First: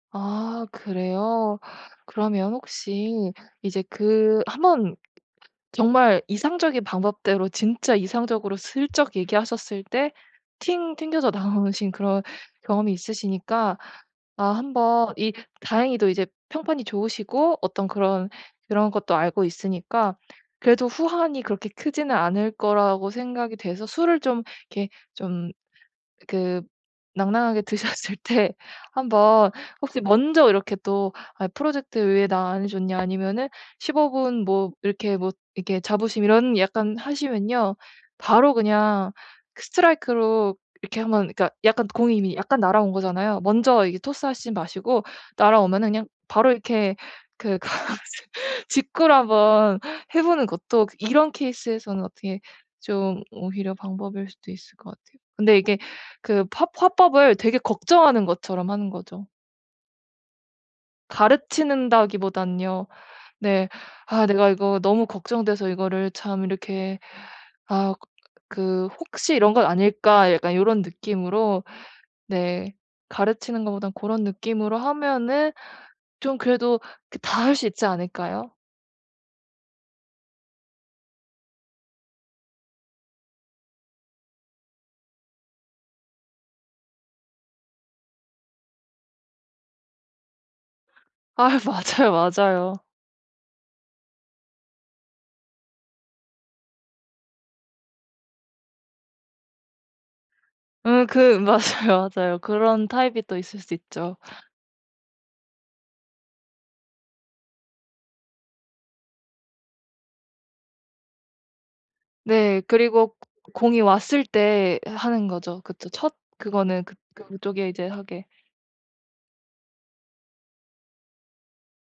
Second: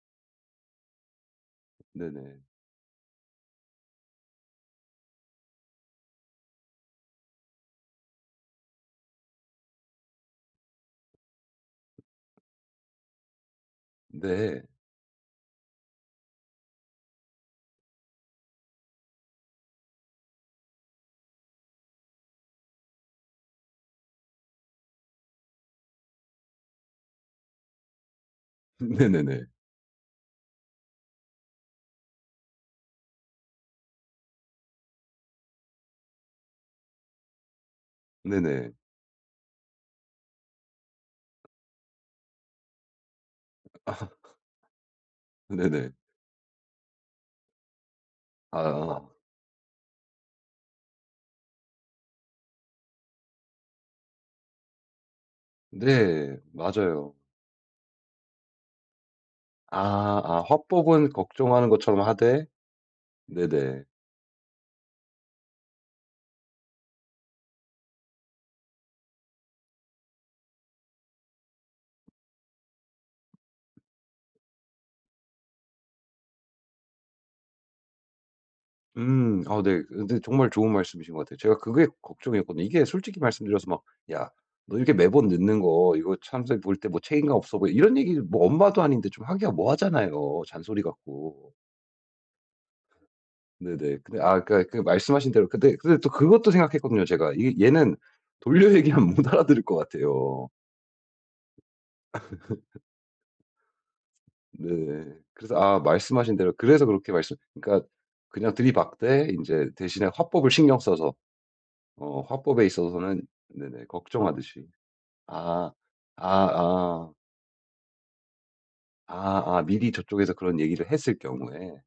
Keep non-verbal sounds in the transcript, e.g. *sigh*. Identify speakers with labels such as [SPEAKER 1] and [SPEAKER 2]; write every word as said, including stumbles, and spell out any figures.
[SPEAKER 1] 아 그래요.
[SPEAKER 2] 네네.
[SPEAKER 1] 그러면 혹시 이제 그 한번 정말 이상적인 방법대로 진짜 이상적으로 슬쩍 얘기하셨을 때 팅 튕겨져 나오신 그런 경험이 있으시니까 아
[SPEAKER 2] 네.
[SPEAKER 1] 한번 이 다행히도 이제 평판이 좋으시고 어떤 그런 그런 것도 알고 있으니까 그래도 후환이 그렇게 크지는 않을 거라고 생각이 돼서 술을 좀 이렇게 좀 그 낭낭하게 드셨을 때
[SPEAKER 2] 네네네.
[SPEAKER 1] 한번 혹시 먼저 이렇게 또 "아 프로젝트 왜 나 안 해줬냐?" 아니면은 십오 분 뭐 이렇게 뭐 이렇게 자부심 이런 약간 하시면요. 바로
[SPEAKER 2] 네네.
[SPEAKER 1] 그냥 그 스트라이크로 이렇게 한번 그러니까 약간 공이 이미 약간 날아온 거잖아요. 먼저
[SPEAKER 2] 아.
[SPEAKER 1] 이게 토스하시지는 마시고 날아오면은
[SPEAKER 2] 네네.
[SPEAKER 1] 그냥 바로 이렇게 그 가 *laughs*
[SPEAKER 2] 아아.
[SPEAKER 1] 직구를 한번 해보는 것도 그 이런 케이스에서는 어떻게 좀 오히려 방법일 수도 있을 것 같아요. 근데 이게
[SPEAKER 2] 네.
[SPEAKER 1] 그 펍
[SPEAKER 2] 맞아요.
[SPEAKER 1] 화법을 되게 걱정하는 것처럼 하는 거죠.
[SPEAKER 2] 아 아 화법은 걱정하는 것처럼
[SPEAKER 1] 가르치는다기
[SPEAKER 2] 하되
[SPEAKER 1] 보다는요. 네.
[SPEAKER 2] 네네.
[SPEAKER 1] '아 내가 이거 너무 걱정돼서 이거를 참 이렇게 아 그 혹시 이런 건 아닐까?' 약간 요런 느낌으로 네. 가르치는 것보다는 고런 느낌으로 하면은 좀 그래도 그 다 할 수 있지 않을까요?
[SPEAKER 2] 음 아 네. 근데 정말 좋은 말씀이신 것 같아요 제가 그게 걱정이었거든요. 이게 솔직히 말씀드려서 막 "야 너 이렇게 매번 늦는 거 이거 참 생각해 볼 때 뭐 책임감 없어 보여." 뭐 이런 얘기 뭐 엄마도 아닌데 좀 하기가 뭐 하잖아요. 잔소리 같고.
[SPEAKER 1] 아휴 맞아요, 맞아요.
[SPEAKER 2] 네네. 근데 아까 그 말씀하신 대로 근데 근데 또 그것도 생각했거든요 제가. 이 얘는 돌려 얘기하면 못 알아들을 것 같아요.
[SPEAKER 1] 음 그 맞아요, 맞아요.
[SPEAKER 2] *laughs*
[SPEAKER 1] 그런 타입이 또 있을 수 있죠.
[SPEAKER 2] 네. 그래서 아 말씀하신 대로 그래서 그렇게 말씀 그러니까 그냥 들이박되 인제 대신에 화법을 신경 써서. 어
[SPEAKER 1] 네.
[SPEAKER 2] 화법에
[SPEAKER 1] 그리고 고
[SPEAKER 2] 있어서는
[SPEAKER 1] 공이
[SPEAKER 2] 네네
[SPEAKER 1] 왔을
[SPEAKER 2] 걱정하듯이.
[SPEAKER 1] 때 하 하는 거죠.
[SPEAKER 2] 아
[SPEAKER 1] 그쵸. 첫
[SPEAKER 2] 아
[SPEAKER 1] 그거는 그
[SPEAKER 2] 어.
[SPEAKER 1] 그쪽에 이제 하게.
[SPEAKER 2] 아 아 미리 저 쪽에서 그런 얘기를 했을 경우에.